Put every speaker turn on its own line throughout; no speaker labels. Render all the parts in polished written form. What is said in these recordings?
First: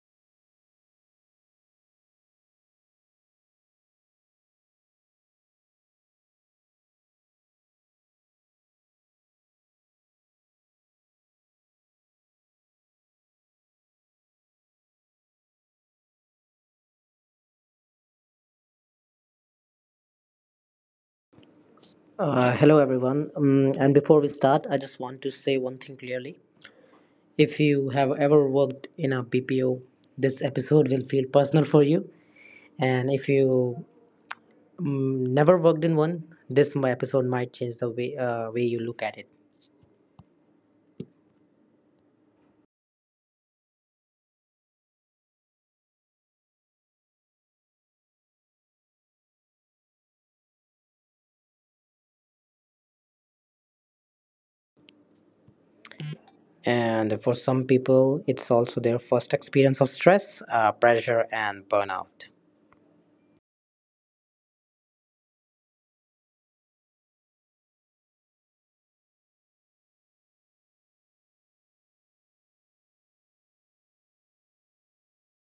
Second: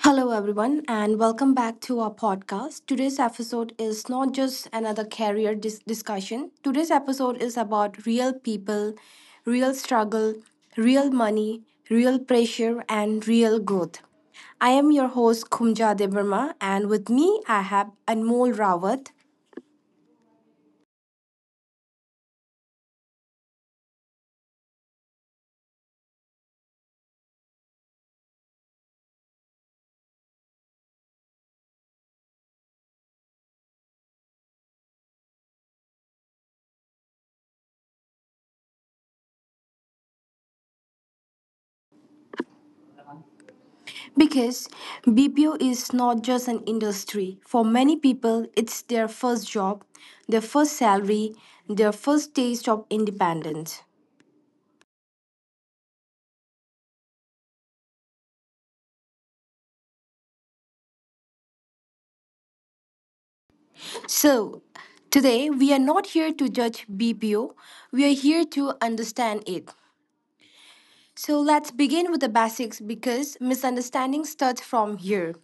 Hello, everyone, and welcome back to our podcast. Today's episode is not just another career discussion. Today's episode is about real people, real struggle, real money, real pressure, and real growth. I am your host, Kumja Devarma, and with me, I have Anmol Rawat.
Hello, everyone. And before we start, I just want to say one thing clearly. If you have ever worked in a BPO, this episode will feel personal for you. And if you never worked in one, this episode might change the way way you look at it.
Because BPO is not just an industry. For many people, it's their first job, their first salary, their first taste of independence.
And for some people, it's also their first experience of stress, pressure, and burnout.
So, today we are not here to judge BPO, we are here to understand it. So, let's begin with the basics because misunderstanding starts from here.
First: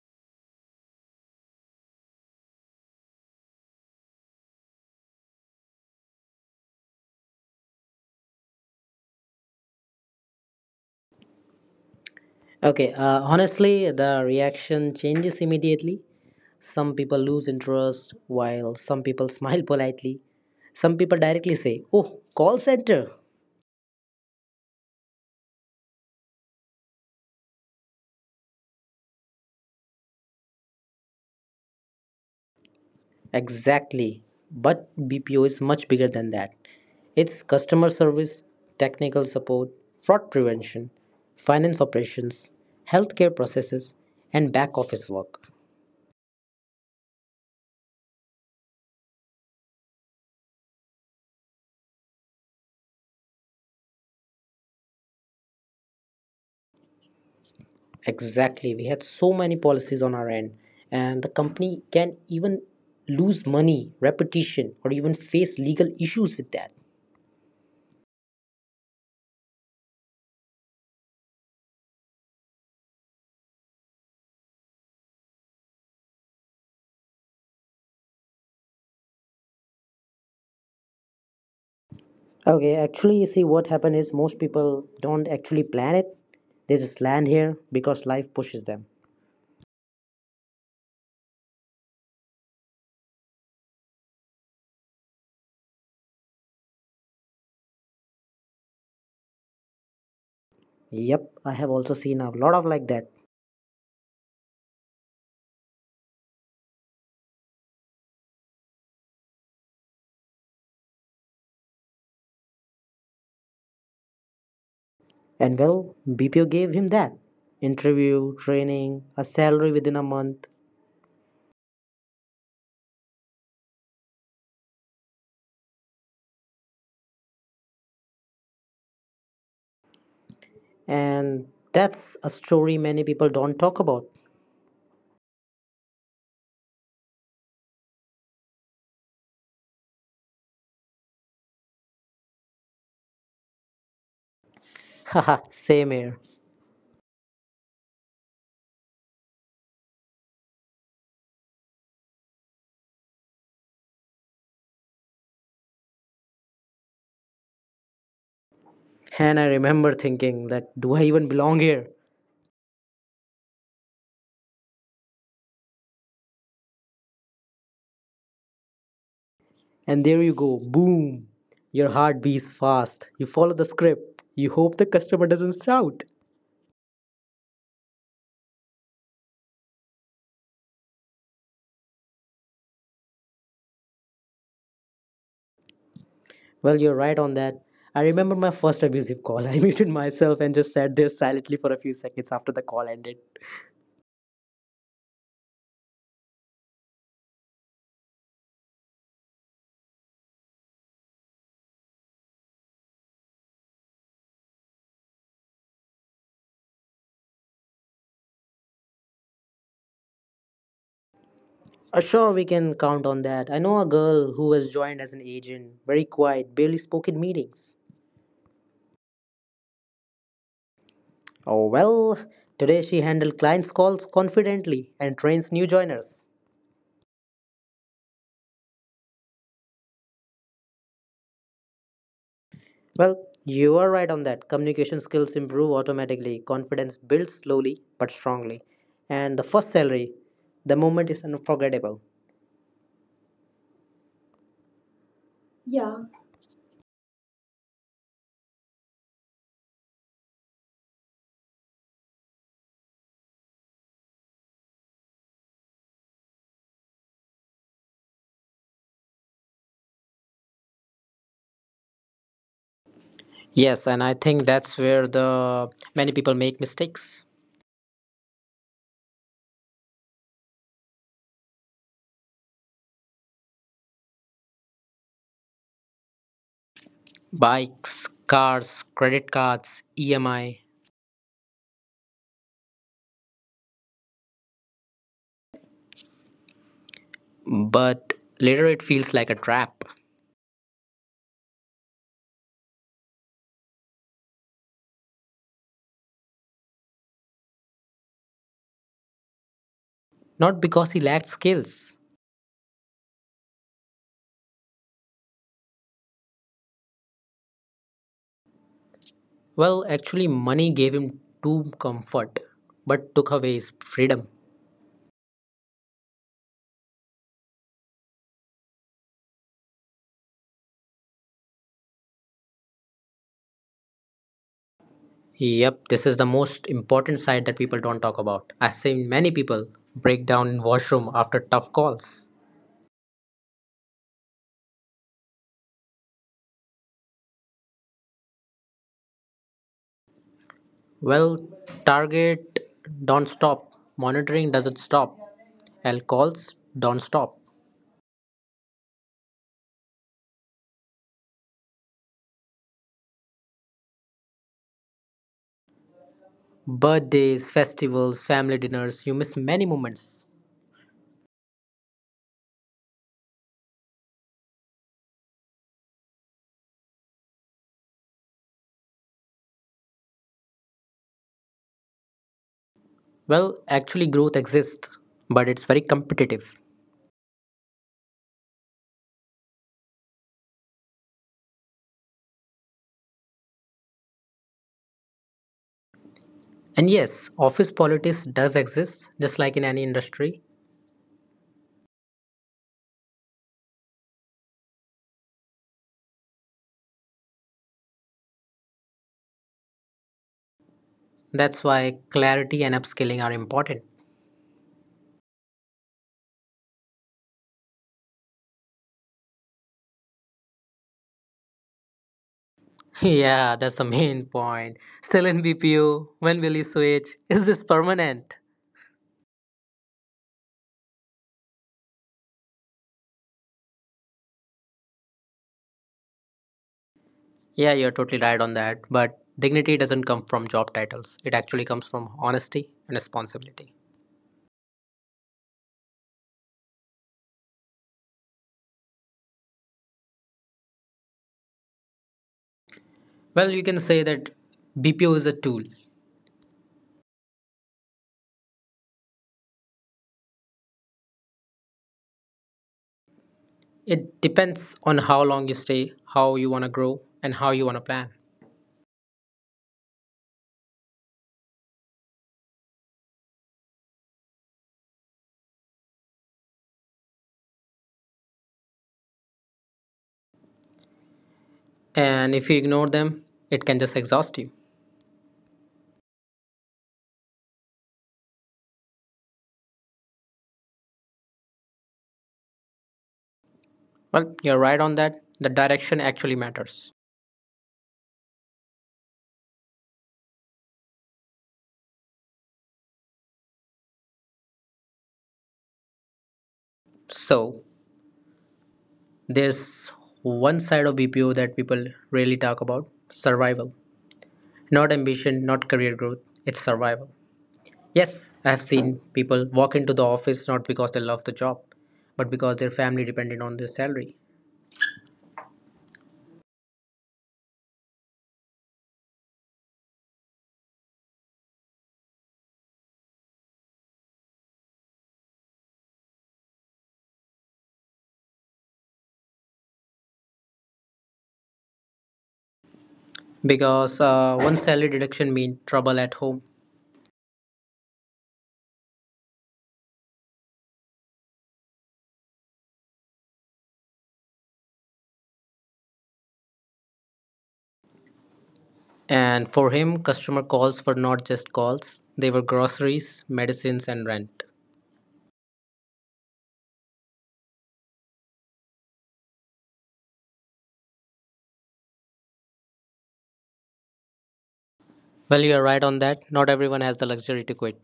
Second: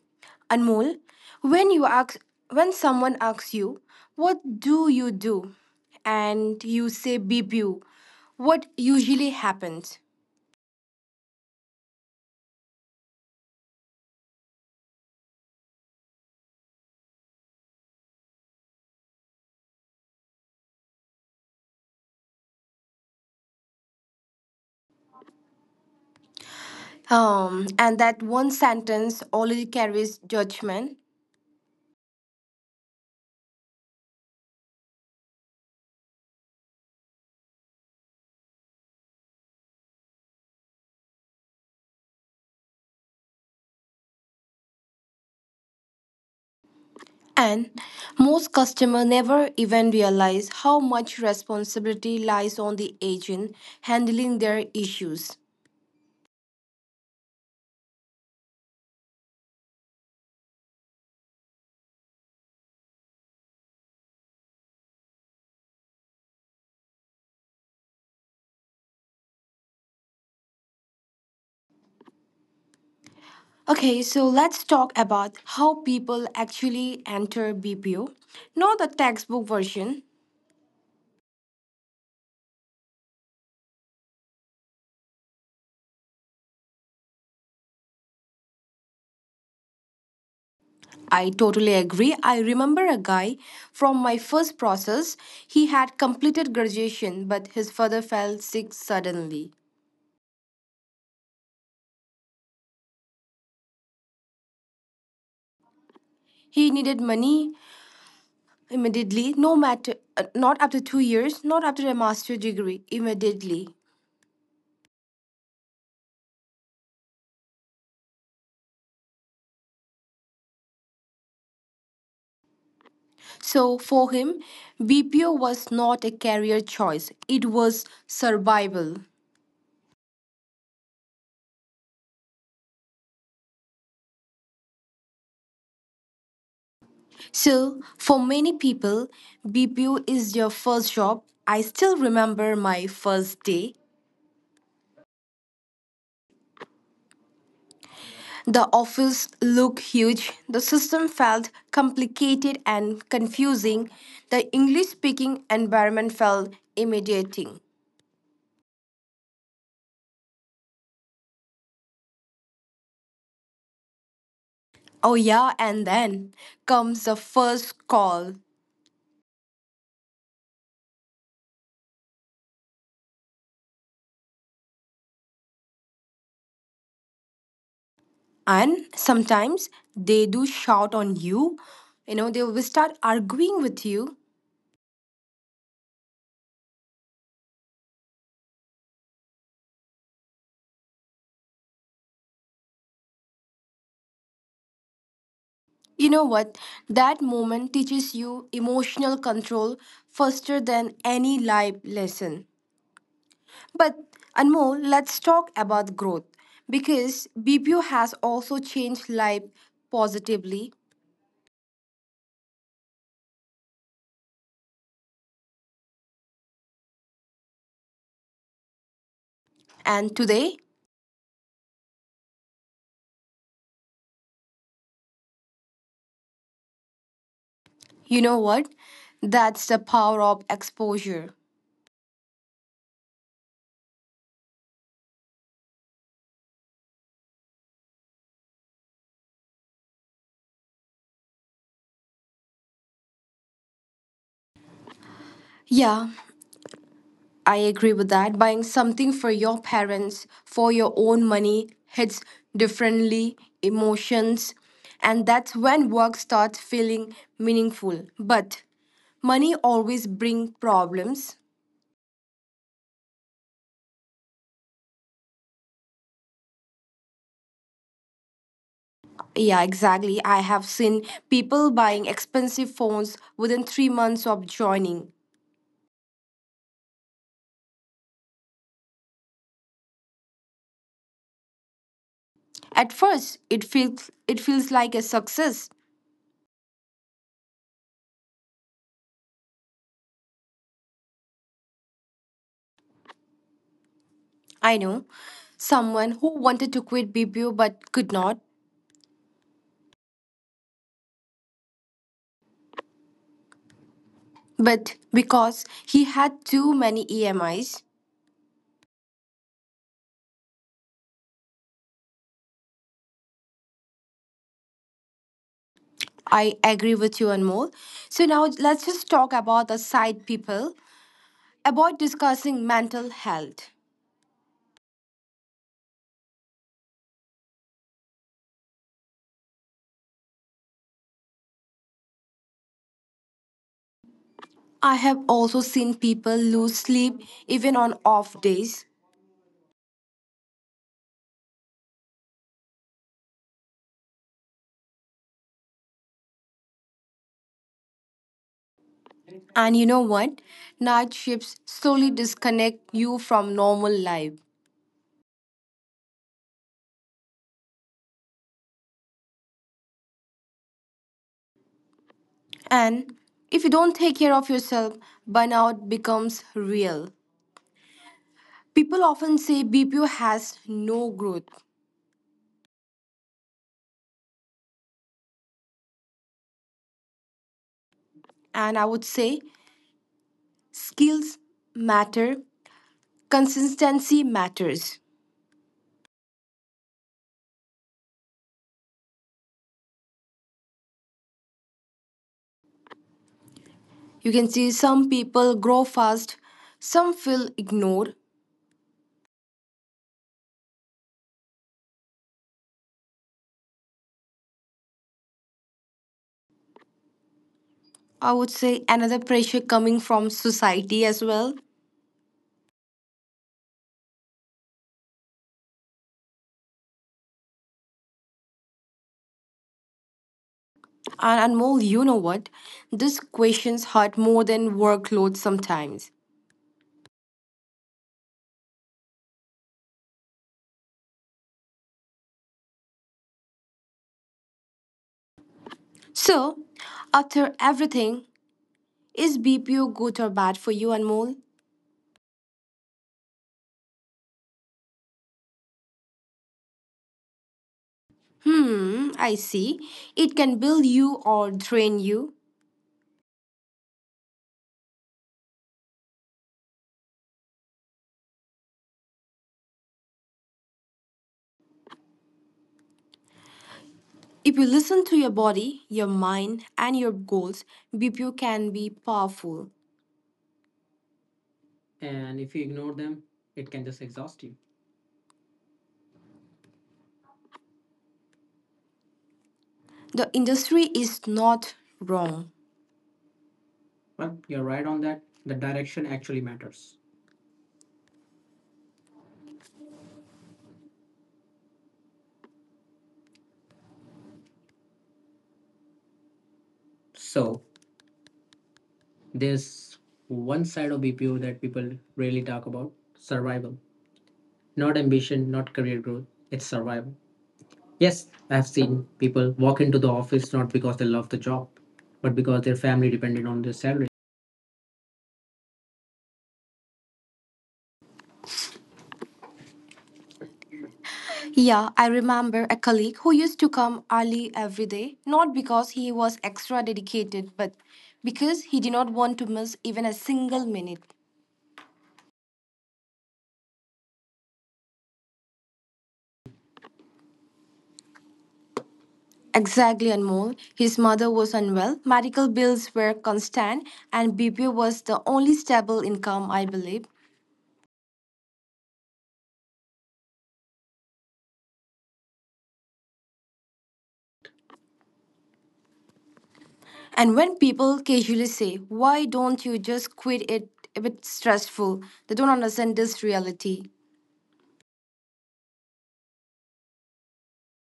Anmol, when you ask when someone asks you, "What do you do?" and you say BPO, what usually happens?
Okay, honestly, the reaction changes immediately. Some people lose interest while some people smile politely. Some people directly say, "Oh, call center."
And that one sentence already carries judgment.
Exactly. But BPO is much bigger than that. It's customer service, technical support, fraud prevention, finance operations, healthcare processes, and back office work.
And most customers never even realize how much responsibility lies on the agent handling their issues.
Exactly. We had so many policies on our end, and the company can even lose money, reputation, or even face legal issues with that.
Okay, so let's talk about how people actually enter BPO, not the textbook version.
Okay, actually, you see, what happened is most people don't actually plan it. They just land here because life pushes them.
I totally agree. I remember a guy from my first process. He had completed graduation, but his father fell sick suddenly.
Yep, I have also seen a lot of like that.
He needed money immediately, no matter, not after 2 years, not after a master degree, immediately.
And well, BPO gave him that interview, training, a salary within a month.
So for him, BPO was not a career choice, it was survival.
And that's a story many people don't talk about.
So for many people, BPO is your first job. I still remember my first day.
Haha, same here.
The office looked huge, the system felt complicated and confusing, the English speaking environment felt intimidating.
And I remember thinking that, do I even belong here?
Oh, yeah, and then comes the first call.
And there you go, boom. Your heart beats fast. You follow the script. You hope the customer doesn't shout.
And sometimes they do shout on you. You know, they will start arguing with you.
Well, you're right on that. I remember my first abusive call. I muted myself and just sat there silently for a few seconds after the call ended.
You know what? That moment teaches you emotional control faster than any life lesson. But Anmol, let's talk about growth because BPO has also changed life positively.
Sure, we can count on that. I know a girl who has joined as an agent, very quiet, barely spoke in meetings.
And today,
Oh, well, today she handled clients' calls confidently and trains new joiners.
you know what? That's the power of exposure.
Well, you are right on that. Communication skills improve automatically, confidence builds slowly but strongly. And the first salary, the moment is unforgettable. Yeah.
Yeah, I agree with that. Buying something for your parents for your own money hits differently, emotions, and that's when work starts feeling meaningful. But money always bring problems.
Yes, and I think that's where the many people make mistakes.
Yeah, exactly. I have seen people buying expensive phones within 3 months of joining.
Bikes, cars, credit cards, EMI.
At first, it feels like a success.
But later it feels like a trap.
I know someone who wanted to quit BPO but could not.
Not because he lacked skills.
But because he had too many EMIs,
Well, actually money gave him too comfort, but took away his freedom.
I agree with you, Anmol. So now let's just talk about the side people, about discussing mental health.
Yep, this is the most important side that people don't talk about. I've seen many people break down in washroom after tough calls.
I have also seen people lose sleep even on off days.
Well, target don't stop. Monitoring doesn't stop. Alcohols don't stop.
And you know what? Night shifts slowly disconnect you from normal life.
Birthdays, festivals, family dinners, you miss many moments.
And if you don't take care of yourself, burnout becomes real. People often say BPO has no growth,
Well, actually, growth exists, but it's very competitive.
and I would say skills matter, consistency matters.
And yes, office politics does exist, just like in any industry.
You can see some people grow fast, some feel ignored.
That's why clarity and upskilling are important.
I would say another pressure coming from society as well.
Yeah, that's the main point. Still in BPO, when will you switch? Is this permanent?
And Anmol, you know what? These questions hurt more than workload sometimes.
Yeah, you're totally right on that. But dignity doesn't come from job titles, it actually comes from honesty and responsibility.
So after everything, is BPO good or bad for you, Anmol?
Well, you can say that BPO is a tool.
Hmm, I see. It can build you or drain you.
It depends on how long you stay, how you want to grow, and how you want to plan.
If you listen to your body, your mind, and your goals, BPO can be powerful.
And
And
if
if
you
you
ignore
ignore them,
them, it
it can
can just
just exhaust
exhaust you.
you. The industry is not wrong. Well,
Well, you're
you're right
right
on
on
that.
that. The
The direction
direction actually
actually
matters.
matters. So,
So, there's
there's
one
one
side
side
of
of
BPO
BPO
that
that
people
people
rarely
really
talk
talk
about:
about,
survival.
survival.
Not
Not
ambition,
ambition,
not
not
career
career
growth,
growth,
it's
it's
survival.
survival.
Yes,
Yes,
I have
I've
seen
seen
people
people
walk
walk
into
into
the
the
office
office
not
not
because
because
they
they
love
love
the
the
job,
job,
but
but
because
because
their
their
family
family
depended
depended
on
on
their
their salary.
salary.
Yeah, I remember a colleague who used to come early every day, not because he was extra dedicated, but because he did not want to miss even a single minute.
Because one salary deduction meant trouble at home.
Exactly, Anmol. His mother was unwell, medical bills were constant, and BPO was the only stable income, I believe.
And for him, customer calls were not just calls, they were groceries, medicines, and rent.
And when people casually say, "Why don't you just quit it if it's stressful?" they don't understand this reality.
Well, you are right on that. Not everyone has the luxury to quit.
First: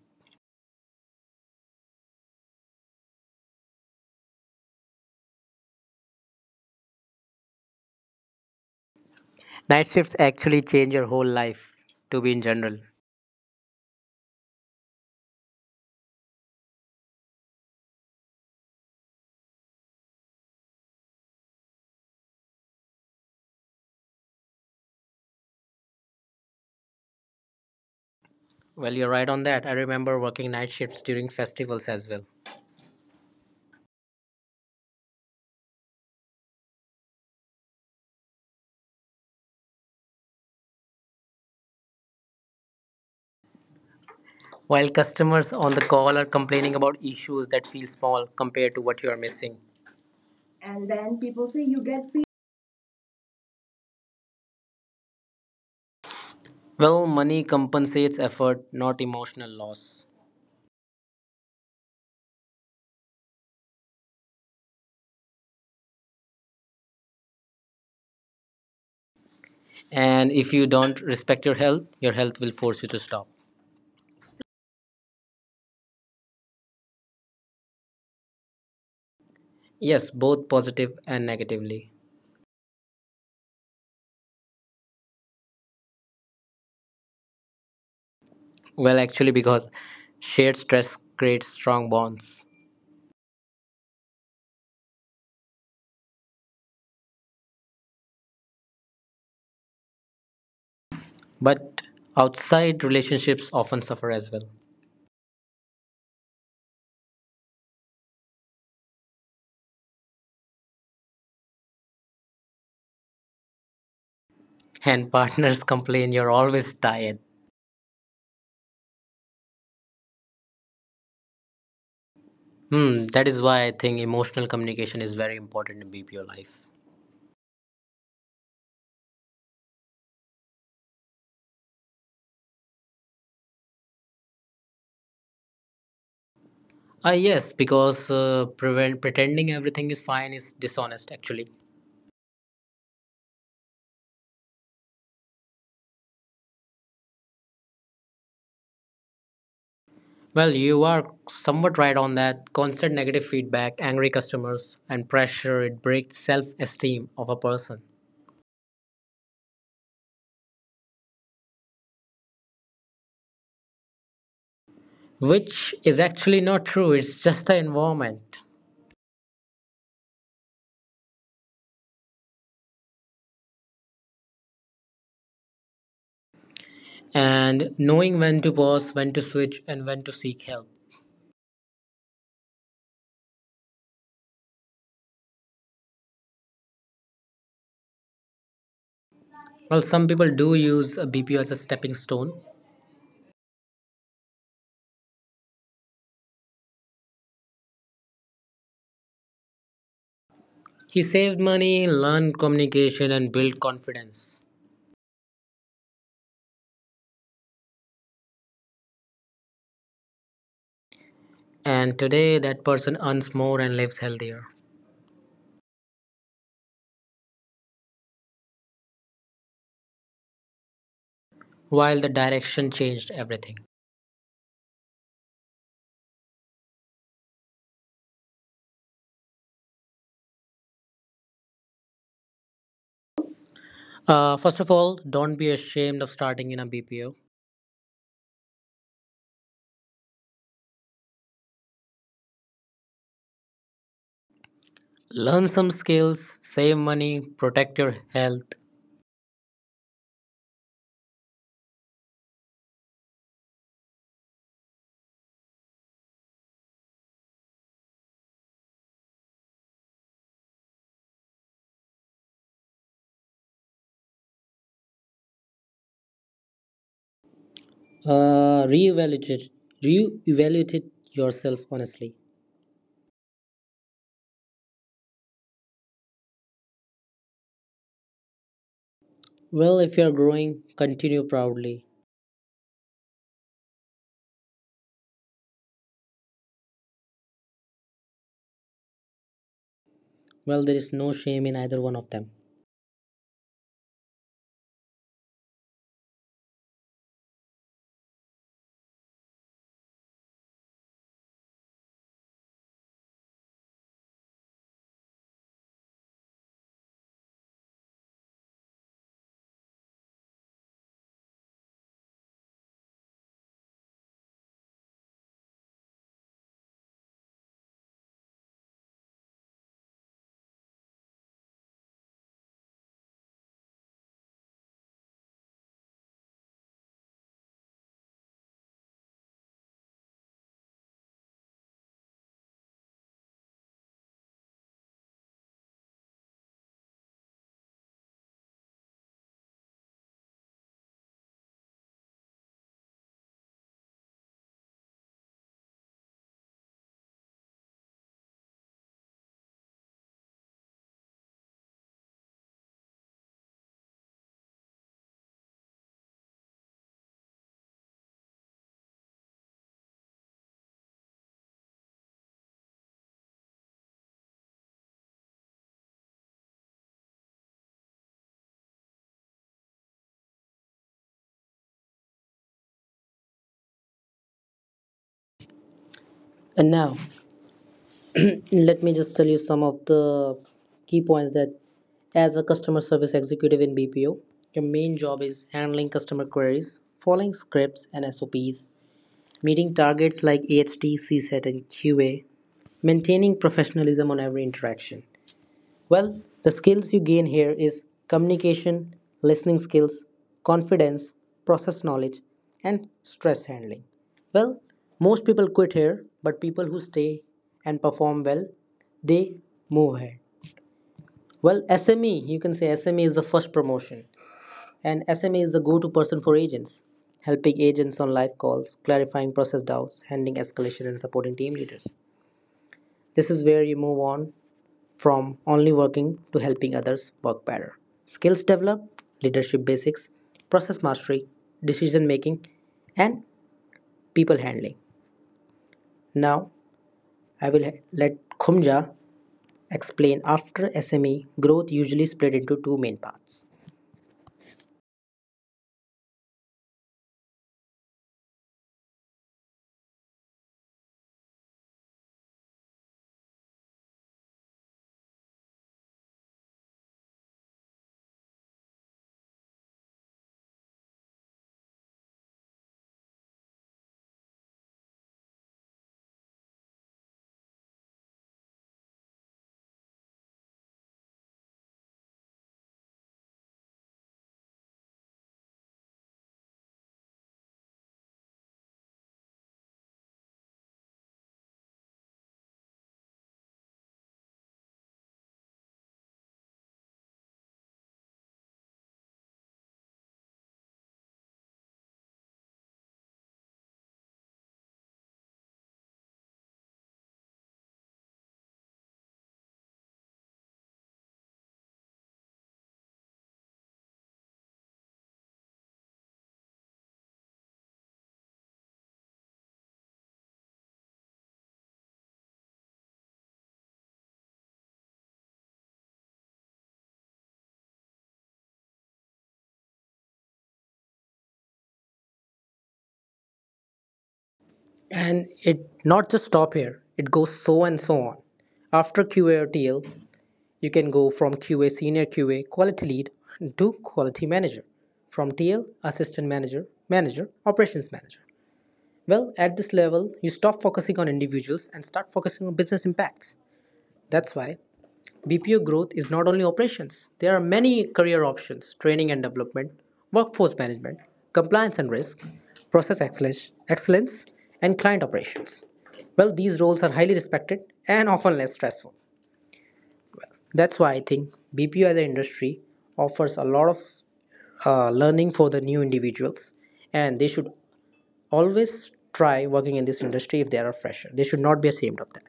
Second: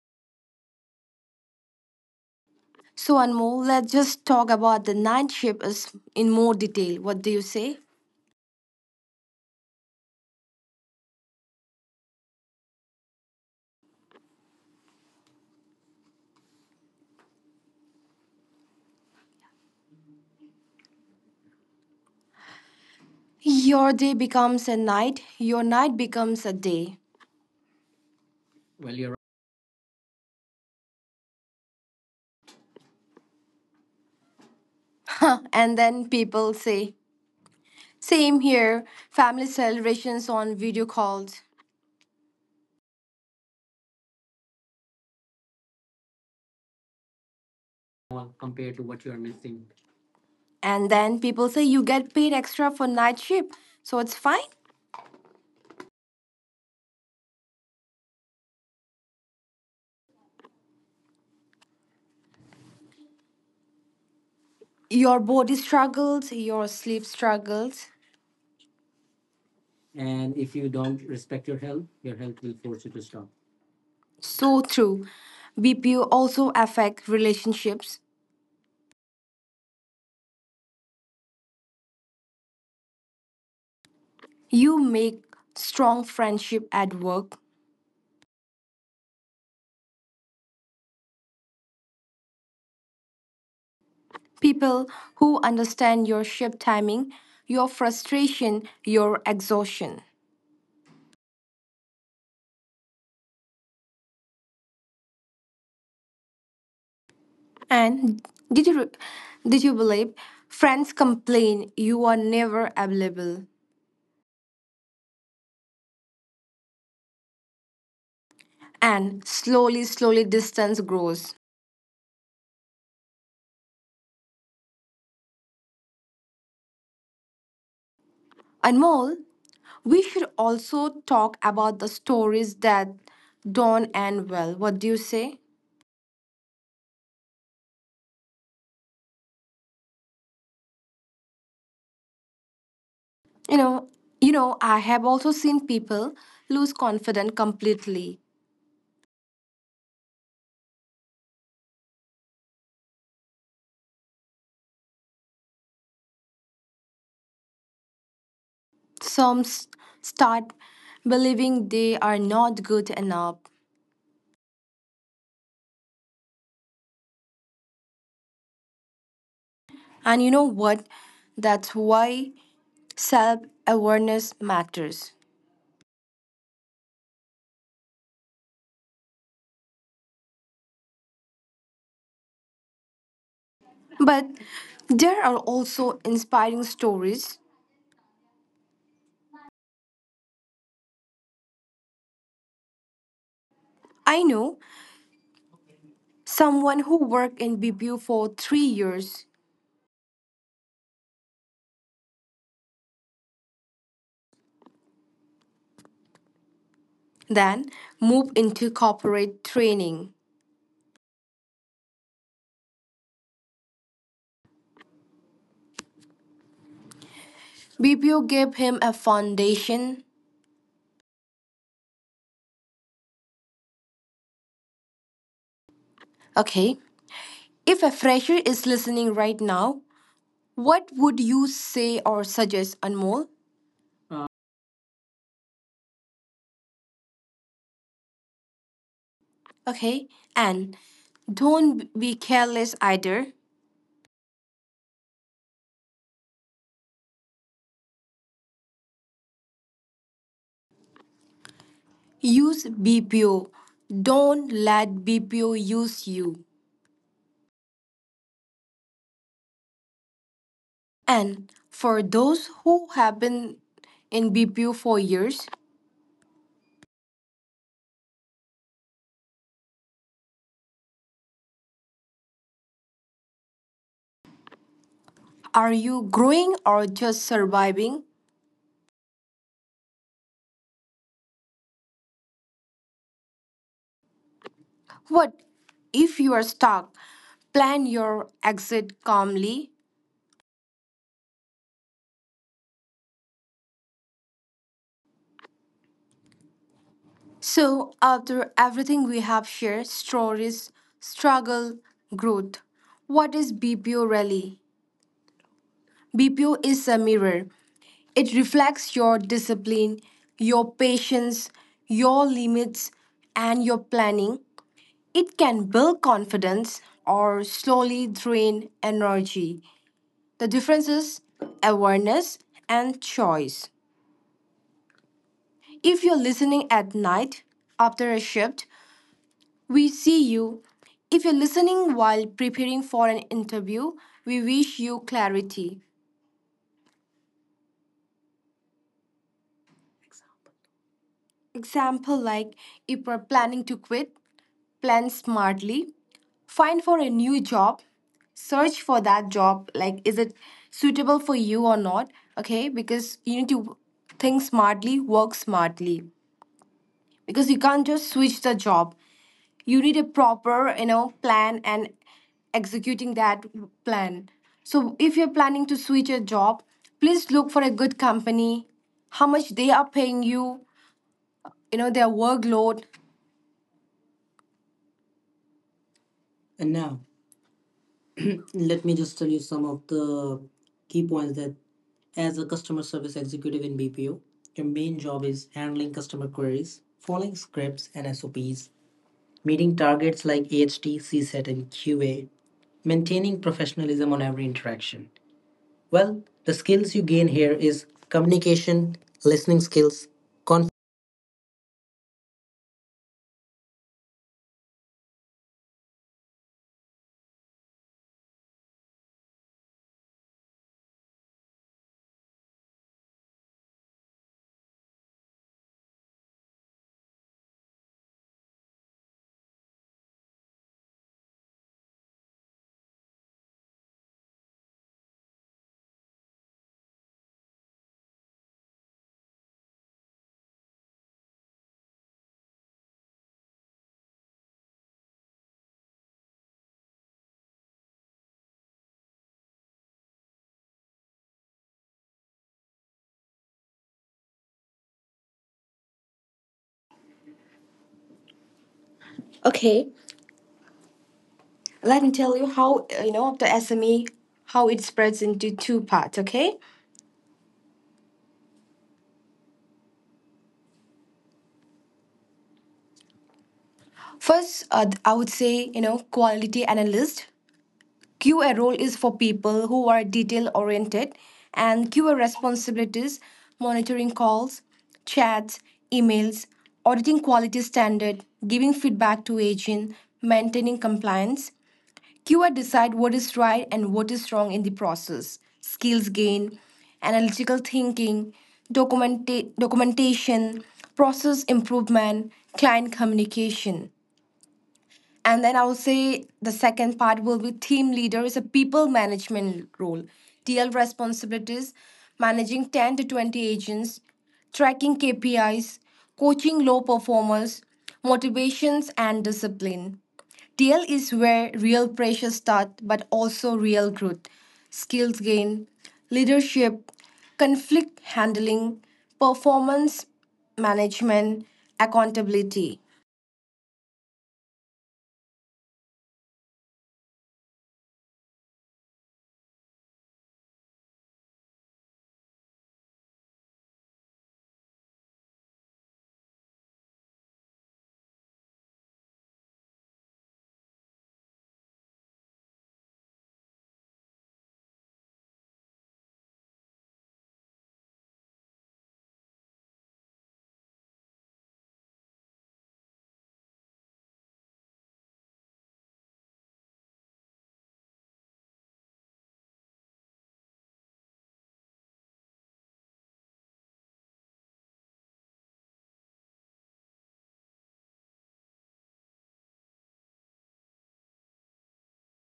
So, Anmol, let's just talk about the night shift is in more detail. What do you say?
Night shifts actually change your whole life, to be in general.
Your day becomes a night, your night becomes a day.
Well,
Well,
you're
you're
right on that. I remember working night shifts during festivals as well.
right. And then people say, same here, family celebrations on video calls.
While customers on the call are complaining about issues that feel small
Well,
compared
compared
to
to
what
what
you are
you're
missing.
missing.
And
And
then
then
people
people
say
say,
you
you
get
get
paid.
paid extra for night shift, so it's fine.
Well, money compensates effort, not emotional loss.
Your body struggles, your sleep struggles.
And
And
if
if
you
you
don't
don't
respect
respect
your
your
health
health
will
will
force
force
you
you
to
to stop.
stop.
So true. BPO also affect relationships.
Yes, both positive and negatively.
You make strong friendship at work,
Well, actually, because shared stress creates strong bonds.
people who understand your shift timing, your frustration, your exhaustion.
But outside relationships often suffer as well.
And did you did you believe friends complain you are never available,
And partners complain you're always tired.
and slowly slowly distance grows.
Hmm, that is why I think emotional communication is very important in BPO life.
Anmol, we should also talk about the stories that don't end well. What do you say?
Ah, yes, because pretending everything is fine is dishonest actually.
You know, you know, I have also seen people lose confidence completely.
Well, you are somewhat right on that. Constant negative feedback, angry customers, and pressure it breaks self esteem of a person,
Some s- start believing they are not good enough.
which is actually not true. It's just the environment,
And you know what? That's why self awareness matters.
and knowing when to pause, when to switch, and when to seek help.
But there are also inspiring stories.
Well, some people do use a BPO as a stepping stone.
I know someone who worked in BPO for 3 years,
He saved money, learned communication, and built confidence.
then moved into corporate training.
And today, that person earns more and lives healthier.
BPO gave him a foundation.
While the direction changed everything.
Okay, if a fresher is listening right now, what would you say or suggest, Anmol?
First of all, don't be ashamed of starting in a BPO.
Okay, and don't be careless either.
Learn some skills, save money, protect your health.
Use BPO. Don't let BPO use you. And for those who have been in BPO for years,
Reevaluate it. Reevaluate it yourself honestly.
are you growing or just surviving?
Well, if you are growing, continue proudly.
What if you are stuck? Plan your exit calmly.
Well, there is no shame in either one of them.
So, after everything we have shared, stories, struggle, growth, what is BPO really? BPO is a mirror. It reflects your discipline, your patience, your limits, and your planning. It can build confidence or slowly drain energy. The difference is awareness and choice. If you're listening at night after a shift, we see you. If you're listening while preparing for an interview, we wish you clarity. Example like, if we're planning to quit, plan smartly, find for a new job, search for that job. Like, is it suitable for you or not? Okay, because you need to think smartly, work smartly, because you can't just switch the job. You need a proper, you know, plan and executing that plan. So, if you're planning to switch a job, please look for a good company, how much they are paying you, you know, their workload. And
And now,
now,
let
let me
me
just
just
tell
tell you
you
some
some of
of the
the
key
key
points
points that,
that
as
as
a
a customer
customer service
service
executive
executive
in
in BPO,
BPO,
your
your
main
main
job
job is
is handling
handling
customer
customer
queries,
queries, following
following
scripts
scripts and
and SOPs,
SOPs,
meeting
meeting targets
targets
like
like
AHT,
AHT, CSAT,
CSAT, and
and
QA,
QA,
maintaining
maintaining
professionalism
professionalism
on
on
every
every
interaction.
interaction.
Well,
Well,
the
the
skills
skills
you
you
gain
gain
here
here
is
is
communication,
communication,
listening
listening
skills,
skills, conf-
confidence, process knowledge, and stress handling. Well, most people quit here, but people who stay and perform well, they move ahead. Well, SME, you can say SME is the first promotion, and SME is the go to person for agents, helping agents on live calls, clarifying process doubts, handling escalation, and supporting team leaders. This is where you move on from only working to helping others work better. Skills develop, leadership basics, process mastery, decision making, and people handling. Now, I will let Khumja explain after SME growth usually split into two main parts.
Okay, let me tell you how, you know, the SME, how it spreads into two parts, okay? First, I would say, you know, quality analyst. QA role is for people who are detail oriented, and QA responsibilities, monitoring calls, chats, emails, auditing quality standard, giving feedback to agent, maintaining compliance. QA decide what is right and what is wrong in the process. Skills gain, analytical thinking, documentation, process improvement, client communication. And then I would say the second part will be team leader is a people management role. TL responsibilities, managing 10 to 20 agents, tracking KPIs, coaching low performers, motivations and discipline. TL is where real pressure starts, but also real growth, skills gain, leadership, conflict handling, performance management, accountability.
And it not just stop here, it goes so and so on. After QA or TL, you can go from QA, senior QA, quality lead to quality manager, from TL assistant manager, manager, operations manager. Well, at this level, you stop focusing on individuals and start focusing on business impacts. That's why BPO growth is not only operations, there are many career options: training and development, workforce management, compliance and risk, process excellence, excellence and client operations. Well, these roles are highly respected and often less stressful. That's why I think BPO as an industry offers a lot of learning for the new individuals, and they should always try working in this industry if they are a fresher. They should not be ashamed of that.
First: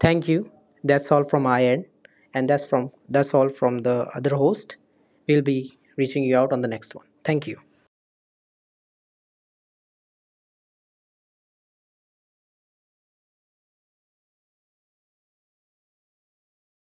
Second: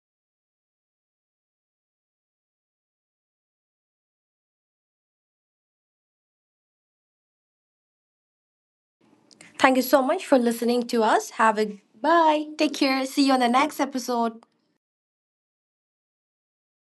Thank you. That's all from my end, and that's all from the other host. We'll be reaching you out on the next one. Thank you.
Thank you so much for listening to us. Have a bye. Take care. See you on the next episode.